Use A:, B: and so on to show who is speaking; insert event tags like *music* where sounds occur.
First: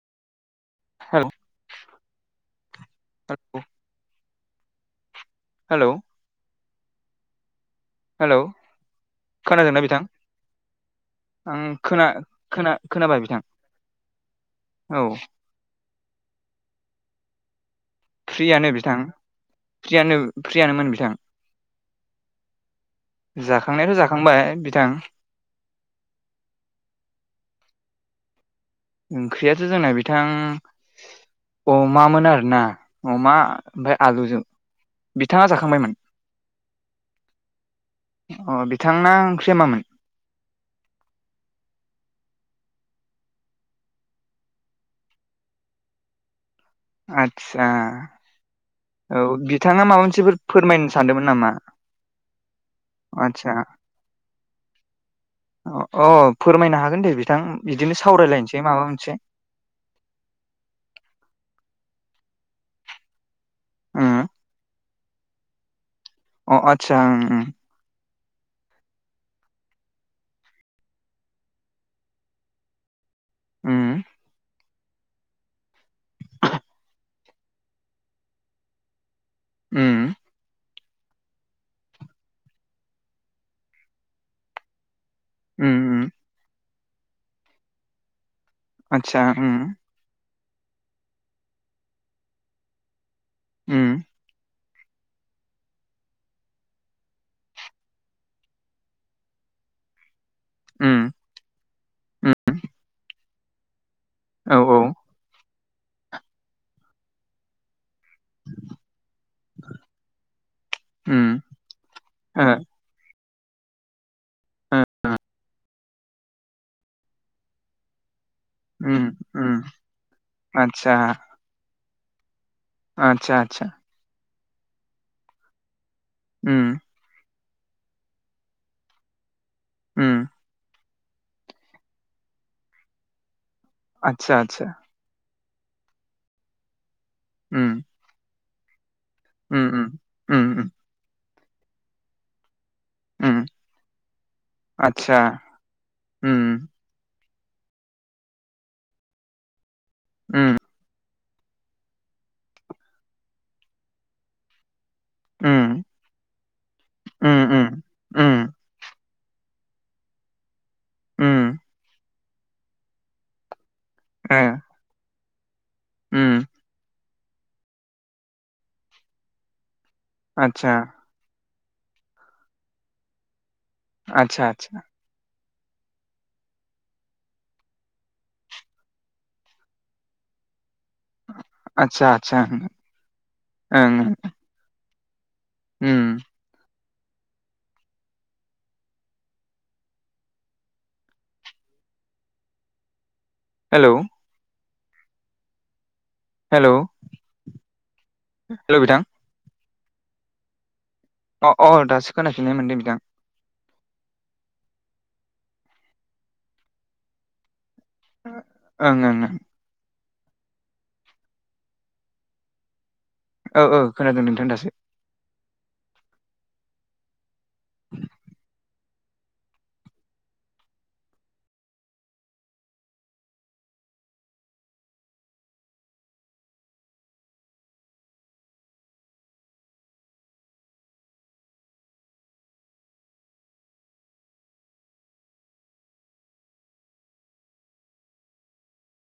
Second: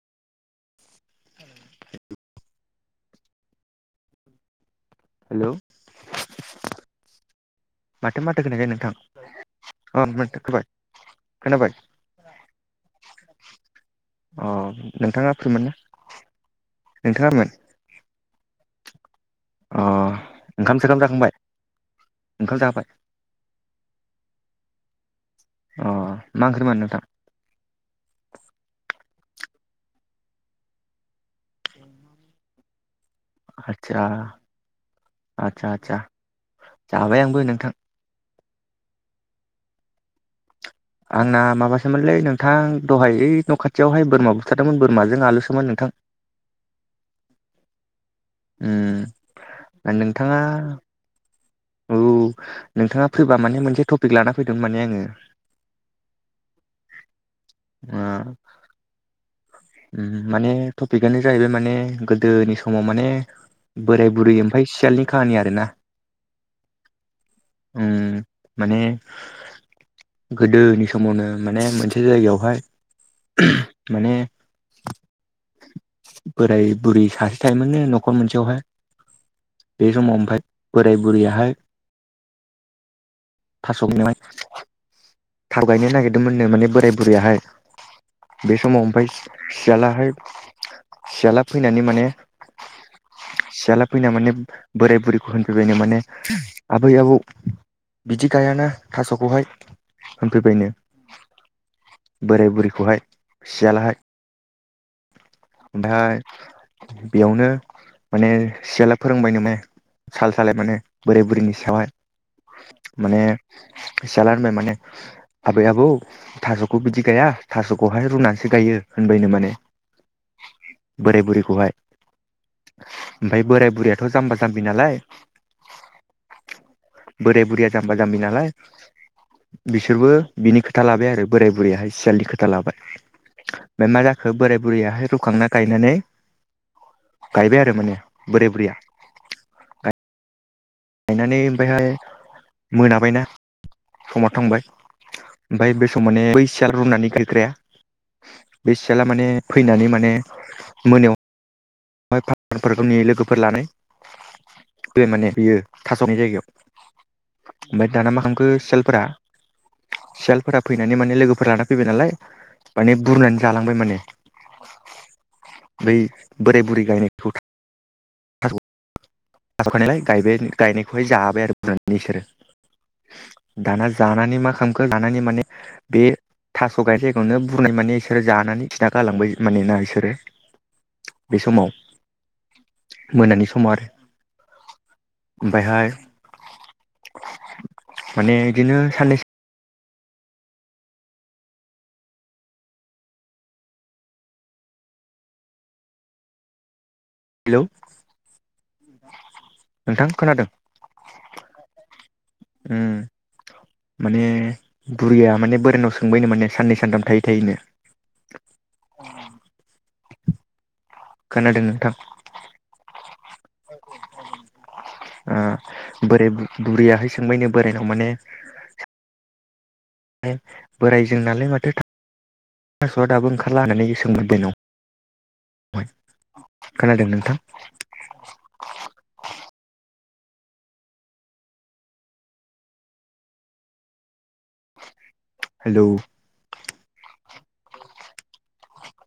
A: Hello. *unintelligible*
B: Hello. माथो
A: hello
B: माथो खोनायाखै नोंथां।
A: खोनादोंना बिथां
B: अ नोंथां खोनाबाय।
A: आं
B: खोनाबाय
A: खोना खोना खोनाबाय बिथां।
B: अ
A: औ
B: नोंथाङा फ्रिमोनना नोंथाङामोन।
A: फ्रियानो बिथां फ्रियानो
B: ओंखाम
A: फ्रियानोमोन
B: सोखाम
A: बिथां।
B: जाखांबाय ओंखाम जाखाबाय
A: जाखांनायाबो जाखांबाय बिथां।
B: अ मा ओंख्रिमोन नोंथां?
A: ओंख्रियाथ' जोंना बिथां अमामोन आरोना। अमा ओमफ्राय
B: आदसा
A: आलुजों बिथाङा
B: आदसा आदसा
A: जाखांबायमोन।
B: जाबाय आंबो नोंथां।
A: अ बिथांना ओंख्रिया मामोन?
B: आंना माबासोमोनलै नोंथां दहाय ओइ न' खाथियावहाय बोरमा बुथारदोंमोन बोरमाजों आलुसोमोन नोंथां।
A: आत्सा
B: उम
A: औ बिथाङा माबा मोनसेफोर
B: नोंथाङा
A: फोरमायनो सानदोंमोन नामा?
B: औ नोंथाङा फैबा
A: आदसा
B: माने मोनसे टपिक लाना फैदोंमोन माने आङो
A: अ फोरमायनो हागोन दे बिथां बिदिनो सावरायलायनोसै माबा मोनसे।
B: ओम माने टपिकआनो जाहैबाय माने गोदोनि समाव माने बोराय
A: उम
B: बुरै ओमफ्राय सियालनि खाहानि आरोना।
A: अ आत्सा ओम ओम।
B: उम माने गोदोनि समावनो माने मोनसे जायगायावहाय *unintelligible*
A: ओम
B: माने बोराय बुरै सासे थायोमोननो न'खर मोनसेयावहाय बे
A: ओम
B: समाव आमफाय बोराय बुरैयाहाय थास'नो थाब गायनो
A: ओम
B: नागिरदोंमोननो माने बोराय बुरैयाहाय बे समाव ओमफफ्राय
A: आतसा उम
B: सियालाहाय सियाला फैनानै माने सियाला
A: उम
B: फैना माने बोराय बुरैखौ होनफैबायनो माने आबै आबौ बिदि गायाना थास'खौहाय होनफैबायनो
A: उम
B: बोराय बुरैखौहाय सियालाहाय
A: औ औ
B: ओमफ्राय बेयावनो माने सियाला फोरोंबाय माने साल सालाय माने बोराय
A: उम
B: बुरैनि सायावहाय
A: ओ
B: माने सियाल होनबाय माने
A: ओ
B: आबै आबौ थास'खौ बिदि गैया थास'खौहाय रुनानै सो गायो
A: उम
B: होनबायनो
A: उम
B: माने
A: आतसा आतसा
B: ओमफफ्राय
A: आतसा
B: बोराय बुरैयाथ' जाम्बा जाम्बि नालाय
A: ओम
B: बोराय बुरिया जाम्बा जाम्बि नालाय बिसोरबो
A: उम
B: बिनि खो था लाबाय आरो बोराय बुरैयाहाय सियालनि खोथा लाबाय ओमफ्राय मा जाखो
A: आतसा
B: बोराय बुर
A: आतसा
B: रुखांना गायनानै गायबाय
A: उम
B: आरो माने बोराय बुरैया
A: उम उम उम उम
B: गायनानै ओमफ्रायहाय मोनाबायना
A: उम
B: समा थांबाय
A: आतसा
B: ओमफ्राय बे सम माने
A: उम
B: बै सियाला रुनानै ग्राया बै सियाला माने फैनानै माने
A: उम
B: मोनायाव *unintelligible* लोगोफोर लानाय बे माने बियो
A: उम
B: थास'नि
A: उम
B: जायगायाव ओमफ्राय दाना मा खालामखो
A: उम
B: सियालफोरा सियालफोरा फैनानै माने लोगोफोरा
A: उम
B: लाना फैबाय नालाय माने बुरनानै जालांबाय माने
A: ए
B: बै बोराय बुरै गायनायखौ थास'खायनायलाय गायबाय
A: आतसा
B: गायनायखौहाय जाबाय आरो बुरनानै बिसोरो दाना जानानै
A: आतसा
B: मा
A: आतसा
B: खालामखो लानानै माने बे थास' गायनाय जायगायावनो बुरनाय माने बिसोरो जानानै खिना गालांबाय मानोना बिसोरो बे समाव
A: आतसा आतसा
B: मोनानि समाव आरो
A: ओं ओं
B: ओमफ्रायहाय
A: उम
B: माने बिदिनो साननैसो
A: हेलौ हेल'
B: हेलौ
A: हेल' बिथां
B: नोंथां खोनादों
A: अ औ दासो खोनाफिननाय मोनदों
B: उम
A: नदां
B: माने बुरिया माने बोरायानाव सोंबायनो माने साननै सानथाम थायै थायोनो
A: ओं ओं ओं
B: खोनादों नोंथां
A: औ औ खोनादों नोंथां दासो
B: बोराय बुरैयाहै सोंबायनो बोरायनाव माने बोरायजों नालाय माथो थ स'आ दाबो ओंखारला होननानै सोंबोदों न खोनादोंं नोंथां हेलौ